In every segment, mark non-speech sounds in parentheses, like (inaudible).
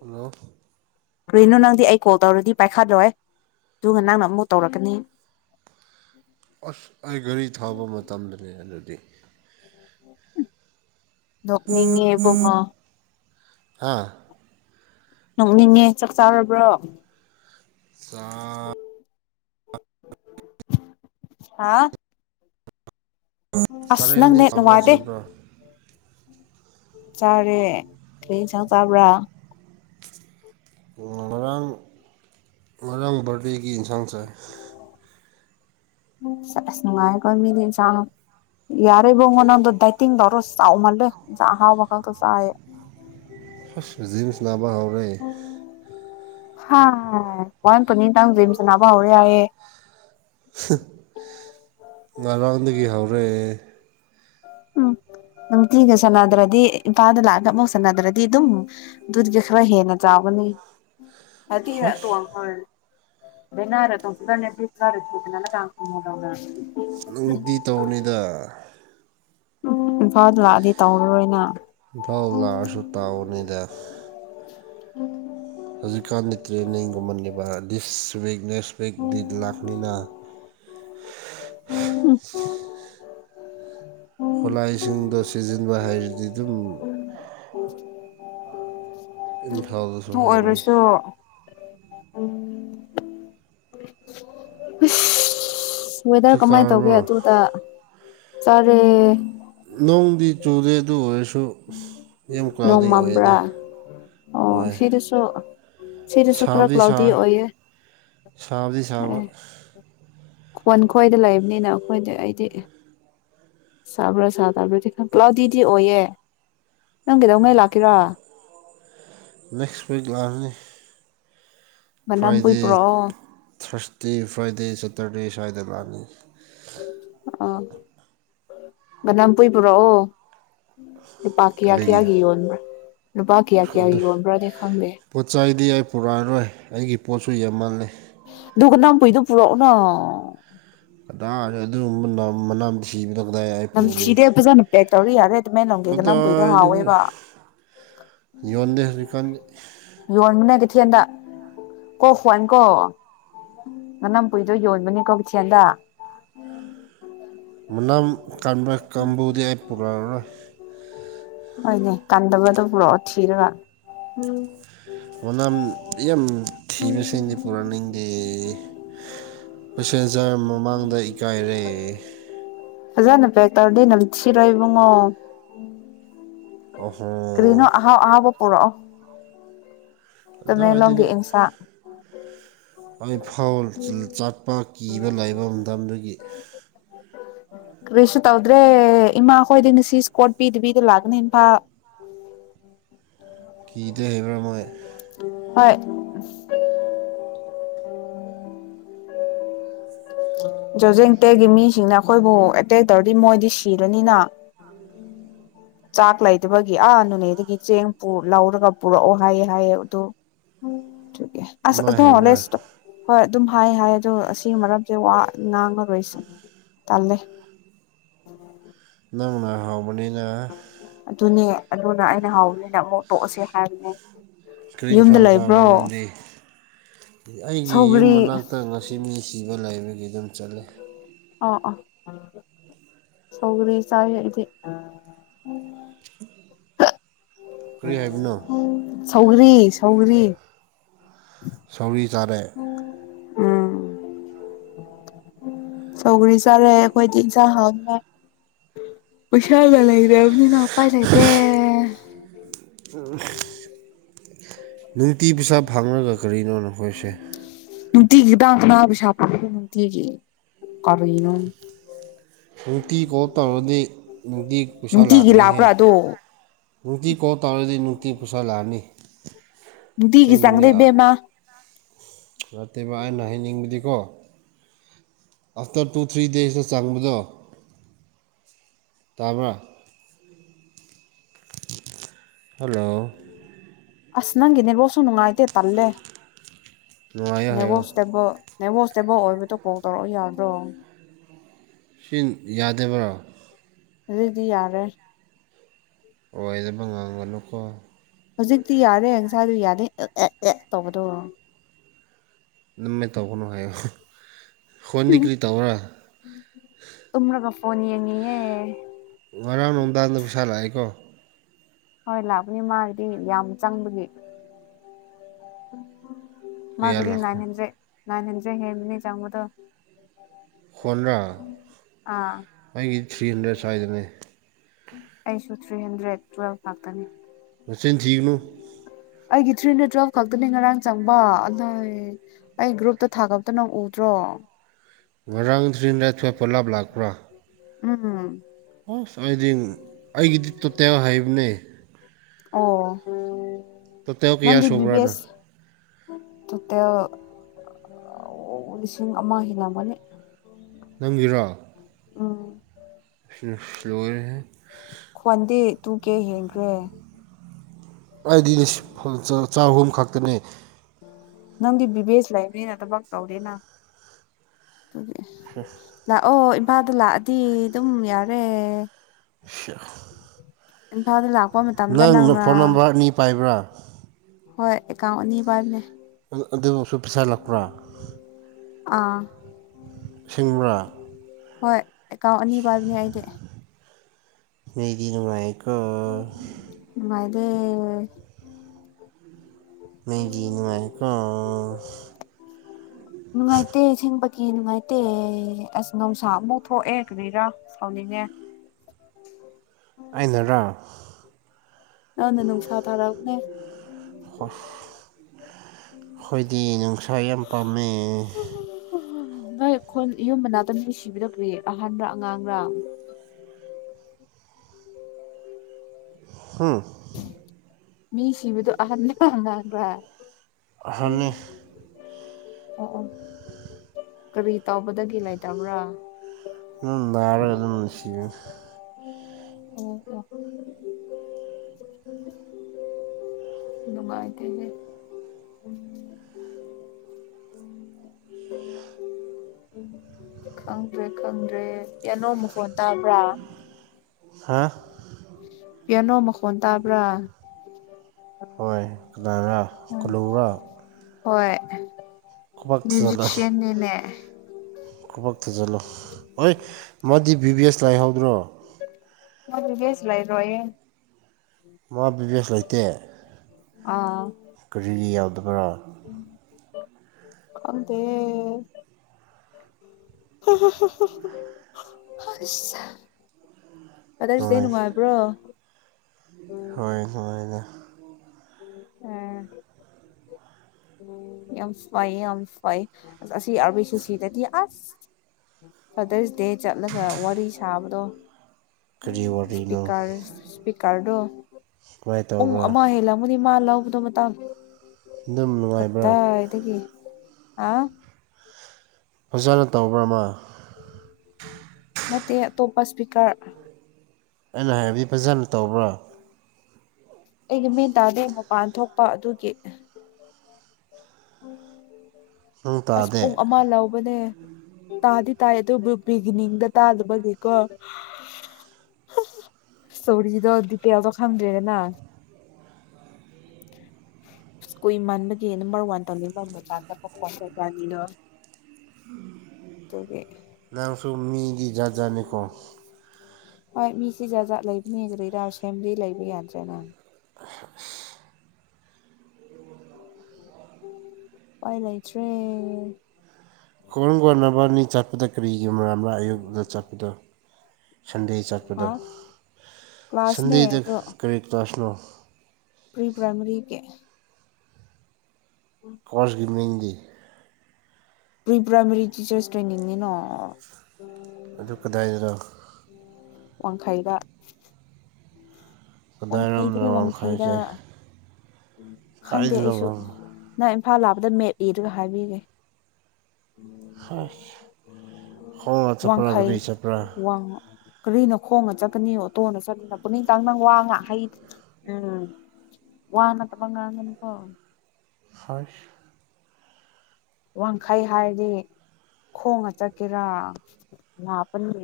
hello ꯀꯅꯣ ꯅꯪꯗꯤ ꯑꯩ ꯀꯣꯜ ꯇꯧꯔꯗꯤ ꯄꯥꯏꯈꯠꯂꯦ ꯑꯗꯨꯒ ꯅꯪꯅ ꯑꯃꯨꯐꯛ ꯇꯧꯔꯛꯀꯅꯤ ꯑꯁ ꯑꯩ ꯒꯥꯔꯤ ꯊꯥꯕ ꯃꯇꯝꯗꯅꯦ ꯑꯗꯨꯗꯤ ꯅꯉꯕ ꯃꯥ ꯍꯥꯥ ꯅꯣꯛꯅꯤꯡꯉꯦ ꯆꯥꯛ ꯆꯥꯔꯕ꯭ꯔꯣ ꯁꯥ ꯍꯥꯥ ꯑꯁ ꯆꯥꯔꯦ ꯅꯪꯗꯤ ꯅꯪꯅꯦ ꯆꯥꯕ꯭ꯔꯥ ꯅꯨꯡꯉꯥꯏꯇꯦ ꯆꯥꯕ꯭ꯔꯥ ꯆꯥꯔꯦ ꯀꯩ ꯌꯦꯟꯁꯥꯡ ꯆꯥꯕ꯭ꯔꯥ ꯉꯔꯥꯡ ꯉꯔꯥꯡ ꯕꯥꯔꯗꯦꯒꯤ ꯏꯟꯁꯥꯡ ꯆꯥꯏ ꯑꯁ ꯅꯨꯡꯉꯥꯏꯈꯣꯏ ꯃꯤꯅꯤ ꯏꯟꯁꯥꯡ ꯌꯥꯔꯦꯕꯣꯉ ꯅꯪꯗꯣ ꯗꯥꯏꯇꯤꯡꯗꯧꯔꯣ ꯆꯥꯎꯃꯜꯂꯦ ꯏꯟꯁꯥꯡ ꯑꯍꯥꯎꯕ ꯈꯛꯇ ꯆꯥꯏꯌꯦ ꯖꯤꯁꯅ ꯃꯍꯥꯎꯔꯩ ꯍꯥ ꯋꯥꯏ ꯄꯨꯟꯇꯪ ꯖꯤꯝꯁꯦ ꯅꯥꯕ ꯍꯧꯔꯦ ꯌꯥꯏ ꯉꯔꯥꯡꯗꯒꯤ ꯍꯧꯔꯛꯑꯦ ꯎꯝ ꯅꯨꯡꯇꯤꯒ ꯁꯥꯟꯅꯗ꯭ꯔꯗꯤ ꯏꯝꯐꯥꯜꯗ ꯂꯥꯛꯑꯒ ꯑꯃꯐꯨꯛ ꯁꯥꯟꯅꯗ꯭ꯔꯗꯤ ꯑꯗꯨꯝ ꯠꯒ ꯈꯔ ꯍꯦꯟꯅ ꯆꯥꯎꯒꯅꯤ ꯑꯗꯨ ꯇ ꯍꯁ ꯑꯈ ꯟꯅꯔ ꯊ ꯐꯁꯅ ꯇ ꯀꯥꯄꯣꯗ ꯅꯨꯡꯇꯤ ꯇꯧꯅꯤꯗ ꯎꯝ ꯏꯝꯐꯥꯜꯗ ꯂꯥꯛꯑꯗꯤ ꯇꯧꯔꯔꯣꯏꯅ ꯏꯝꯐꯥꯎꯜ ꯂꯥꯛꯑꯁꯨ ꯇꯥꯎꯕꯅꯤꯗ ꯎꯝ ꯍꯧꯖꯤꯛꯀꯥꯟ ꯂꯤ ꯇ꯭ꯔꯦꯅꯤꯡꯒꯨꯝ ꯃꯒꯤꯕ ꯗꯤꯁꯋ ꯅꯦꯁꯄꯦꯛꯦꯛ ꯗꯛ ꯂꯥꯛꯅꯤꯅ ꯑꯣ ꯈꯨꯠꯂꯥꯏꯁꯤꯡꯗꯣ ꯁꯤꯖꯤꯟꯕ ꯍꯥꯏꯔꯗꯤ ꯑꯗꯨꯝ ꯎ ꯏꯝꯐꯥꯜꯗꯁꯨ ꯍꯥꯎꯅꯩ ꯎꯝ ꯁꯋꯦꯗꯔ ꯆꯥꯛ ꯀꯃꯥꯏꯅ ꯇꯧꯒꯦ ꯆꯥꯔꯕꯣ ꯑꯗꯨꯗ ꯆꯔꯦ ꯅꯣꯡꯗꯤ ꯆꯨꯔꯔꯦ ꯋ ꯅꯣꯡꯃꯝꯕ꯭ꯔꯥ ꯑꯣ ꯍꯣꯏ ꯁꯤꯗꯨꯁꯨ ꯁꯥꯕꯗꯤ ꯁ ꯁꯥꯥꯕꯗꯤ ꯁꯥꯕ ꯑꯦ ꯈꯣꯟ ꯈꯣꯏꯗ ꯂꯩꯕꯅꯤꯅ ꯑꯩꯈꯣꯏꯗꯤ ꯑꯩꯗꯤ ꯆꯕ꯭ꯔꯥ ꯁꯥ ꯇꯕ꯭ꯔꯥꯗꯤ ꯈꯔ ꯭ꯀꯥꯎꯗꯤꯗꯤ ꯑꯣꯏꯌꯦ ꯅꯪꯗꯧ ꯃꯜ ꯍꯥꯛꯀꯤꯔꯥ (unintelligible) ꯋꯤꯛ ꯂꯥꯁꯅꯤ ꯃꯅꯥꯝ ꯄꯏ ꯄꯨ꯭ꯔꯣ ꯇꯤ ꯐ꯭ꯔꯥꯏꯗꯦ ꯁꯦꯇꯔꯗꯦ ꯁꯥꯏꯗꯕꯥꯅꯤ ꯑ ꯅꯝ ꯀꯨꯏ ꯄꯨꯔꯛꯑꯣ ꯅꯨꯄꯥ ꯀꯌꯥ ꯀꯔꯤꯒꯤ ꯀꯌꯥꯒꯤ ꯌꯣꯟꯕ꯭ꯔ ꯅꯨꯄꯥ ꯀꯌꯥ ꯑꯗꯨ ꯀꯌꯥꯒꯤ ꯌꯣꯟꯕ꯭ꯔꯥꯅ ꯈꯪꯗꯦ ꯄꯣꯠ ꯆꯩꯗꯤ ꯑꯩ ꯄꯨꯔꯛꯑꯔꯣꯏ ꯑꯩꯒꯤ ꯄꯣꯠꯁꯨ ꯌꯥꯝ ꯃꯥꯜꯂꯦ ꯗꯨꯀꯥꯟ ꯅꯝ ꯄꯨꯏꯗꯣ ꯄꯨꯔꯛꯅ ꯑꯗꯨꯒꯨꯝꯕꯥ ꯃꯅꯥ ꯁꯤꯕꯗ ꯅꯝ ꯁꯤꯗꯦꯕꯖꯅ ꯄꯦꯦ ꯇꯧꯔꯤ ꯍꯥꯏꯦ ꯄꯇꯥ ꯌꯗꯦ ꯀꯥꯟꯗ ꯀꯊꯦꯜꯗ ꯀꯣ ꯍꯣꯏꯅꯀꯣ ꯃꯅꯝ ꯀꯨꯏꯗꯣ ꯌꯣꯟꯕꯅꯤꯀꯣ ꯀꯊꯦꯜꯗ ꯅꯪ ꯀꯟꯕ ꯀꯕꯨꯗꯤ ꯑꯄꯨ ꯃꯔꯅ ꯍꯣꯏꯅꯦ ꯀꯟꯗꯕꯗꯣ ꯄꯨꯔꯛꯑꯣ ꯊꯤꯔꯒ ꯃꯅ ꯌꯥꯝ ꯊꯤꯕꯁꯤꯡꯗꯤ ꯄꯨꯔꯛꯅꯤꯡꯗꯦ ꯄꯦꯁꯦꯟꯖꯔ ꯃꯃꯥꯡꯗ ꯏꯀꯥꯏꯔꯦ ꯐꯖꯅ ꯄꯦꯛ ꯇꯧꯔꯗꯤ ꯅꯝ ꯊꯔꯣꯏ ꯏꯕꯨꯡꯉꯣ ꯀꯔꯤꯅꯣ ꯑꯣꯍꯣ ꯑꯍꯥꯎ ꯑꯍꯥꯎ ꯄꯨꯔꯛ ꯑꯗꯨꯋꯥꯏꯗꯒꯤ ꯏꯟꯁꯥꯡ ꯑꯩꯐꯥꯎ ꯆꯠꯄ ꯀꯤꯕ ꯂꯩꯕ ꯂꯝꯗꯨꯒꯤ ꯀꯔꯤꯁꯨ ꯇꯧꯗ꯭ꯔꯦ ꯏꯃꯥ ꯍꯣꯏꯗꯤ ꯉꯅꯨꯡꯁꯤ ꯏꯁꯀꯣꯠ ꯄꯤꯗꯕꯤꯗ ꯂꯥꯛꯀꯅꯤ ꯏꯝꯐꯥꯜ ꯀꯤꯗ ꯍꯩꯕ꯭ꯔꯥ ꯃꯣꯏ ꯍꯣꯏ ꯖꯣꯖꯦꯡ ꯇꯦꯛꯒꯤ ꯃꯤꯁꯤꯡꯅ ꯑꯩꯈꯣꯏꯕꯨ ꯑꯦꯇꯦꯛ ꯇꯧꯔꯗꯤ ꯃꯣꯏꯗꯤ ꯁꯤꯔꯅꯤꯅ ꯑ ꯆꯥꯛ ꯂꯩꯗꯕꯒꯤ ꯑꯥ ꯅꯣꯅꯦꯗꯒꯤ ꯆꯦꯡ ꯂꯧꯔꯒ ꯄꯨꯔꯛꯑꯣ ꯍꯥꯏꯌꯦ ꯍꯥꯏꯌꯦ ꯑꯗꯨ ꯑ ꯑꯗꯨꯃꯥꯏ ꯍꯥꯏꯕ꯭ꯔꯥ ꯑꯗꯨꯂꯦꯁ ꯇ ꯍꯣꯏ ꯑꯗꯨꯝ ꯍꯥꯏ ꯍꯥꯏ ꯑꯂꯗ‌ꯣ ꯑꯁꯤꯒꯤ ꯃꯔꯝꯁꯦ ꯋꯥ ꯉꯥꯡꯕ ꯂꯣꯏ ꯁꯨꯝ ꯇꯜꯂꯦ ꯅꯪꯅ ꯍꯥꯎꯕꯅꯤꯅ ꯑꯗꯨꯅꯦ ꯑꯗꯨꯅ ꯑꯩꯅ ꯍꯥꯎꯕꯅꯤꯅ ꯑꯃꯨꯛ ꯇꯣꯛꯑꯁꯦ ꯍꯥꯏꯕꯅꯦ ꯁ꯭ꯀ꯭ꯔꯤꯟ ꯌꯨꯝꯗ ꯁꯣꯟ ꯂꯩꯕ꯭ꯔꯣ ꯀꯥꯅꯗꯤ ꯑꯩꯒꯤ ꯌꯨꯝ ꯁꯧꯒ꯭ꯔꯤ ꯃꯅꯥꯛꯇ ꯉꯁꯤ ꯃꯤ ꯁꯤꯕ ꯂꯩꯕꯒꯤ ꯑꯗꯨꯝ ꯆꯠꯂꯦ ꯑ ꯑ ꯁꯧꯒꯔꯤ ꯆ ꯏꯗꯤ ꯀꯔꯤ ꯍꯥꯏꯕꯅꯣ ꯁꯧꯒꯔꯤ ꯁꯧꯒꯔꯤ ꯁ ꯆꯥꯔꯦ ꯎꯝ ꯆꯧꯒꯔꯤ ꯆꯥꯔꯛꯑꯦ ꯑꯩꯈꯣꯏꯗꯤ ꯏꯟꯁꯥꯡ ꯍꯥꯎꯗ ꯎꯩꯁꯥꯒ ꯂꯩꯗꯕꯅꯤ ꯄꯥꯏ ꯂꯩꯇ‌ꯦ ꯎꯝ ꯅꯨꯡꯇꯤ ꯄꯩꯁꯥꯞ ꯐꯥꯡꯉꯒ ꯀꯔꯤꯅꯣ ꯅ ꯑꯩꯈꯣꯏꯁꯦ ꯇꯤꯒꯗꯅ ꯁ ꯇꯤꯒ ꯀꯔꯅꯣ ꯅꯨꯡꯇꯤ ꯀꯣꯞ ꯇꯧꯔꯗꯤ ꯅꯨꯡꯇꯤ ꯄꯩꯁꯥ ꯅꯨꯡꯇꯤꯒꯤ ꯂꯥꯛꯀꯅꯤꯍꯦ ꯂꯥꯛꯄ꯭ꯔꯥ ꯑꯗꯣ ꯅꯨꯡꯇꯤ ꯀꯣ ꯇꯧꯔꯗꯤ ꯅꯨꯡꯇꯤ ꯄꯩꯁꯥ ꯂꯥꯛꯑꯅꯤ ꯅꯨꯡꯇꯤꯒꯤ ꯆꯦꯡꯕꯅꯦ ꯆꯪꯗꯦ ꯏꯕꯦꯝꯃ ꯅꯠꯇꯦꯕꯥ ꯑꯩꯅ ꯍꯩꯅꯤꯡꯕ ꯑꯗꯨꯒꯀꯣ ꯑꯥꯐꯇꯔ ꯇꯨ ꯊ꯭ꯔꯤ ꯗꯦꯖꯇ ꯆꯪꯕꯗꯣ ꯇꯥꯕ ꯍꯜꯂꯣ ꯑꯁ ꯅꯪꯒꯤꯅꯦꯕꯣꯁꯨ ꯅꯨꯡꯉꯥꯏꯇꯦ ꯇꯜꯂꯦ ꯅꯨꯡꯉꯥꯏꯌꯣ ꯍꯥꯏꯌꯣ ꯅꯉꯣꯁꯇꯕ ꯅꯦꯕꯣꯁꯇꯦꯕꯜ ꯑꯣꯏꯕꯗꯣ ꯀꯣꯜ ꯇꯧꯔꯛꯑꯣ ꯌꯥꯗ꯭ꯔꯣ ꯁꯤ ꯌꯥꯗꯕ꯭ꯔꯥ ꯋꯥꯔꯤꯗꯤ ꯌꯥꯔꯦ ꯍꯣꯏꯁꯕꯉꯥꯡꯒ ꯂꯨꯀꯣ ꯍꯧꯖꯤꯛꯇꯤ ꯌꯥꯔꯦ ꯏꯪꯁꯥꯗꯨ ꯌꯥꯅꯤ ꯑꯦ ꯑꯦ ꯇꯧꯕꯗꯣ ꯅꯝꯃꯦ ꯇꯧꯧꯕꯅꯨ ꯍꯥꯏꯌꯨ ꯍꯣꯟꯗꯤ ꯀ꯭ꯔꯤ ꯇꯧꯔ ꯐꯣꯟꯟ ꯌꯦꯡꯉꯤꯑꯦ ꯉꯔꯥꯡ ꯅꯣꯝꯗꯥꯖꯗ ꯄꯩꯁꯥ ꯂꯥꯛꯑꯦꯀꯣ ꯍꯣꯏ ꯂꯥꯛꯄꯅꯤ ꯃꯥꯒꯤꯗꯤ ꯌꯥꯝ ꯆꯪꯕꯒꯤ ꯎ ꯀꯌꯥ ꯃꯥꯒꯗꯤ ꯅꯥ ꯏꯟ ꯂꯥꯛꯄ꯭ꯔꯥ ꯍꯟꯗ꯭ꯔꯦꯠ ꯅꯅꯥꯟ ꯍꯟꯗ꯭ꯔꯦ ꯍꯦꯟꯕꯅꯤ ꯆꯉꯗꯣ ꯍꯣꯟꯗ꯭ꯔꯥ ꯑꯥ ꯑꯩꯒꯤ ꯊ꯭ꯔꯤ ꯍꯟꯗ꯭ꯔꯦꯠ ꯁ꯭ꯋꯥꯏꯗꯅꯦ ꯑꯩꯁꯨ ꯊ꯭ꯔꯤ ꯍꯟꯗ꯭ꯔꯦꯠ ꯇꯨꯋꯦꯜꯐ ꯈꯥꯛꯇꯅꯤ ꯅꯆꯅꯤ ꯊꯒꯅ ꯑꯩꯒꯤ ꯊ꯭ꯔꯤꯅ ꯇꯨꯋꯦꯜꯐ ꯈꯛꯇꯅꯤ ꯉꯔꯥꯡ ꯆꯪꯕ ꯑꯗꯨꯏ ꯑꯩ ꯒ꯭ꯔꯨꯞꯇ ꯊꯥꯒꯇꯅ ꯎꯗ꯭ꯔꯣ ꯉꯔꯥꯡ ꯔꯤꯗ ꯊ ꯄꯣꯂꯞꯕ꯭ꯂꯥꯛ (unintelligible) ꯎꯝ ꯑꯁ ꯍꯥꯏꯗꯤ ꯑꯩꯒꯤꯗꯤ ꯇꯣꯇꯦꯜ ꯍꯩꯕꯅꯦ ꯑꯣ ꯀꯌꯥ ꯅꯪꯗꯤ ꯕꯤ ꯕꯤ ꯁꯨꯕ꯭ꯔꯅ ꯑꯦꯁ ꯇꯣꯇꯦꯜ ꯂꯤꯁꯤꯡ ꯑꯃ ꯍꯤꯟꯅꯕꯅꯤ ꯅꯪꯒꯤꯔꯣ ꯑ ꯐ꯭ꯂꯣꯔꯦ ꯈ꯭ꯋꯥꯟꯗꯤ ꯇꯨ ꯀꯦ ꯌꯦꯦꯟꯈ꯭ꯔꯦ ꯑꯩꯗꯤ ꯆꯍꯨꯝ ꯈꯛꯇꯅꯦ ꯅꯪꯗꯤ ꯕꯤꯕꯦꯁ ꯂꯩꯥꯏꯕꯅꯤꯅ ꯊꯕꯛ ꯇꯧꯗꯦꯅ ꯂ ꯑꯣ ꯏꯄꯥꯥꯗ ꯂꯥꯛꯑꯗꯤ ꯑꯗꯨꯝ ꯌꯥꯔꯦ ꯑ ꯑꯦꯟ ꯐꯥꯎ ꯑꯗꯨ ꯂꯥꯛꯑꯣ ꯅꯪ ꯐꯣꯟ ꯅꯝꯕꯔ ꯑꯅꯤ ꯄꯥꯏꯕ꯭ꯔꯥ ꯍꯣꯏ ꯑꯦꯀꯥꯎꯟ ꯑꯅꯤ ꯄꯥꯏꯕꯅꯦ ꯑꯗꯨꯁꯨ ꯄꯩꯁꯥ ꯂꯥꯛꯄ꯭ꯔꯥ ꯑꯥ ꯁꯤꯡꯃꯔꯥ ꯍꯣꯏ ꯑꯦꯀꯥꯎꯟ ꯑꯅꯤ ꯄꯥꯏꯕꯅꯦ ꯑꯩꯗꯤ ꯃꯤꯗꯤ ꯅꯨꯡꯉꯥꯏꯔꯦ ꯋꯥꯚꯏ ꯍꯝ ꯃꯦꯒꯤꯅꯤꯅꯨꯡꯉꯀ ꯅꯨꯡꯉꯥꯏꯇꯦ ꯊꯦꯡ ꯀꯤ ꯅꯨꯡꯉꯥꯏꯇꯦ ꯑꯁ ꯅꯨꯡꯁꯥ ꯑꯃꯐꯥꯎ ꯊꯣꯛꯑꯦ ꯀꯔꯤꯔꯥ ꯁꯥꯎꯅꯤꯡꯉꯦ ꯑꯩꯅꯔꯣ ꯅꯪꯅ ꯅꯨꯡꯁꯥ ꯊꯥꯔꯛꯑꯕꯅꯦ ꯑꯩꯈꯣꯏꯗꯤ ꯅꯨꯡꯁꯥ ꯌꯥꯝ ꯄꯥꯝꯃꯦ ꯅꯣꯏ ꯑꯩꯈꯣꯏ ꯌꯨꯝ ꯃꯅꯥꯛꯇ ꯅꯨꯡ ꯁꯤꯕꯤꯔꯛ꯭ꯔꯤ ꯑꯍꯥꯟꯕꯥ ꯑꯉꯥꯡꯔꯥ ꯍꯥꯥ ꯃꯤ ꯁꯤꯕꯗꯣ ꯑꯍꯟꯥꯟꯕꯍꯟꯥꯟꯕ꯭ꯔ ꯍꯥꯏ ꯑꯣ ꯑꯣ ꯀꯔꯤ ꯇꯥꯎꯧꯕꯗꯒꯤ ꯂꯩꯇꯕ꯭ꯔꯥ ꯥꯔꯒꯩꯅ ꯃꯅꯤꯁꯤꯦ ꯑꯣ ꯅꯨꯡꯉꯥꯏꯇ (inaudible) ꯈꯪꯗ꯭ꯔꯦ ꯈꯪꯗ꯭ꯔꯦ (unintelligible) ꯇꯥꯕ꯭ꯔꯥ ꯍꯥꯥ ꯄꯤꯌꯥꯅꯣ ꯃꯈꯣꯟ ꯇꯥꯕ꯭ꯔꯥ ꯍꯣꯏ ꯀꯅꯥꯔ ꯎꯝ ꯀꯂꯨꯡꯔꯥ ꯍꯣꯏ ꯃ꯭ꯌꯨꯖꯤꯁꯤꯌꯟ ꯅꯤꯅꯦ ꯈꯨꯕꯛ ꯊꯖꯤꯜꯂꯣ ꯍꯣꯏ ꯃꯥꯗꯤ ꯕꯤ ꯕꯤ ꯑꯦꯁ ꯂꯥꯏꯍꯧꯗ꯭ꯔꯣ ꯃꯥ ꯕꯤꯕꯤ ꯑꯦꯁ ꯂꯩꯔꯣꯏꯌꯦ ꯃꯥ ꯕꯤ ꯕꯤ ꯑꯥ ꯀꯔꯤ ꯕꯥꯔ ꯈꯪꯗꯦ ꯐꯗꯔ꯭ꯁ ꯗꯦ ꯅꯨꯡꯉꯥꯏ ꯅꯨꯡꯉꯥꯏꯕ꯭ꯔꯣ ꯍꯣꯏ ꯅꯨꯉꯥꯏꯅꯥ ꯎꯝ ꯌꯥꯝ ꯐꯩ ꯌꯥꯝ ꯐꯩ ꯑꯁꯤ ꯑꯥꯔꯕꯤꯁꯤꯁꯤꯗꯗꯤ ꯑꯁ ꯐꯗꯔꯁ ꯗꯦ ꯆꯠꯂꯒ ꯋꯥꯔꯤ ꯁꯥꯕꯗꯣ ꯀꯔꯤ ꯋꯥꯔꯤꯅꯣ ꯁꯄ꯭ꯤꯀꯔ ꯏꯁꯄꯤꯀꯔꯗꯣ ꯀꯃꯥꯏꯅ ꯄꯨꯡ ꯇꯧꯕ꯭ꯔꯥ ꯑꯃ ꯍꯦꯂꯝꯒꯅꯤ ꯃꯥ ꯂꯧꯕꯗꯣ ꯃꯇꯥꯡ ꯑꯗꯨꯝ ꯅꯨꯡꯉꯥꯏꯕ꯭ꯔꯥ ꯀꯠꯗꯏꯗꯒꯤ ꯍꯥ ꯑꯣꯖꯥꯅ ꯇꯧꯕ꯭ꯔ ꯃꯥ ꯅꯠꯇꯦ ꯑꯇꯣꯞꯄ ꯏꯁꯄꯤꯀꯔ ꯑꯩꯅ ꯍꯥꯏꯕꯗꯤ ꯐꯖꯅ ꯇꯧꯕ꯭ꯔꯥ ꯑꯩꯒꯤ ꯃꯤꯟ ꯇꯥꯗꯦ ꯃꯄꯥꯟ ꯊꯣꯛꯄ ꯑꯗꯨꯒꯤ ꯅꯪ (unintelligible) ꯑꯁ ꯇꯥꯗꯦ ꯄꯨꯡ ꯑꯃ ꯂꯧꯕꯅꯦ ꯇꯥꯗꯤ ꯇꯥꯏ ꯑꯗꯨꯕꯨ ꯕꯤꯒꯤꯅꯤꯡꯗ ꯇꯥꯗꯕꯒꯤꯀꯣ ꯁꯣꯔꯤꯗꯣ ꯗꯤꯇꯦꯜꯗꯣ ꯈꯪꯗ꯭ꯔꯦꯗꯅ ꯀꯨꯏꯃꯟ ꯅꯝꯕꯔ ꯋꯥꯟ ꯇꯧꯅꯤꯡꯕ ꯃꯄ ꯆꯠꯄ ꯈꯣꯠ ꯀꯩ ꯀꯅꯤꯅꯣ ꯑꯗꯨꯒꯤ ꯅꯪꯁꯨꯨꯝ ꯃꯤꯗꯤ ꯖꯥꯠꯖꯥꯠꯅꯤꯀꯣ ꯍꯣꯏ ꯃꯤꯁꯤ ꯖꯥ ꯖꯥꯠ ꯂꯩꯕꯅꯦ (unintelligible) ꯂꯩꯕ ꯌꯥꯗ꯭ꯔꯦ ꯅꯪ ꯑꯁ ꯄꯥꯏ ꯂꯩꯇꯔꯦ ꯀꯣꯟ ꯀꯣꯟ ꯅꯕꯟꯅꯤ ꯆꯠ ꯄꯗ ꯀꯔꯤ ꯌꯨꯝꯔꯝꯕ ꯑꯌꯨꯛꯗ ꯆꯠꯄꯗꯣ ꯁꯟꯗꯦ ꯍꯥ ꯆꯠꯄꯗꯣ ꯀ꯭ꯂꯥꯁꯅꯦ ꯁꯟꯗꯦꯗ ꯑꯗꯣ ꯀꯔꯤ ꯀ꯭ꯂꯥꯁꯅꯣ ꯄ꯭ꯔꯤ ꯄ꯭ꯔꯥꯏꯃꯔꯤ ꯒꯤ ꯀꯣꯔꯁꯀꯤ ꯃꯤꯡꯗꯤ ꯄ꯭ꯔꯤ ꯄ꯭ꯔꯥꯏꯃꯔꯤ ꯇꯤꯆꯔꯁ ꯇ꯭ꯔꯦꯅꯤꯡꯅꯤꯅꯣ ꯑꯗꯨ ꯀꯗꯥꯏꯗꯔꯥ ꯋꯥꯡꯈꯩꯗ ꯀꯗꯥꯏꯔꯣꯝꯅꯣ ꯋꯥꯡꯈꯩꯗꯅꯦ ꯋꯥꯡꯈꯩꯁꯤ ꯈꯡꯗꯦ ꯑꯩꯁꯨ ꯅꯥꯏꯃ ꯐꯥ ꯂꯥꯄꯗ ꯃꯦꯞꯏꯗꯨꯒ ꯍꯥꯏꯕꯤꯒꯦ ꯈꯣꯡꯅꯥ ꯆꯠꯄꯔꯥ ꯒꯔꯤꯅꯥ ꯆꯇꯄꯔꯥ ꯀꯔꯤꯅꯣ ꯈꯣꯉꯅꯥ ꯆꯠꯀꯅꯤ ꯑꯣꯇꯣꯅ ꯆꯥꯅꯤꯉꯥꯀꯅꯤ ꯇꯥꯡꯅꯡ ꯋꯥꯉꯥ ꯍꯩ ꯎꯝ ꯋꯥꯅꯠꯕꯥ ꯉꯥꯡꯒꯅꯨ ꯀꯣ ꯍꯁ ꯋꯥꯡꯈꯩ ꯍꯥꯏꯔꯗꯤ ꯈꯣꯡꯅꯥ ꯆꯠꯀꯦꯔꯥ ꯂꯥꯞꯄꯅꯤ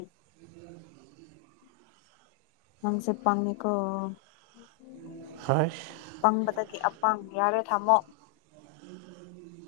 ꯅꯡꯁꯤ ꯄꯥꯡꯏꯀꯣ ꯍꯩꯁ ꯄꯝꯕꯗꯒꯤ ꯎꯄ ꯄꯥꯡ ꯌꯥꯔꯦ ꯊꯥꯝꯃꯣ (inaudible)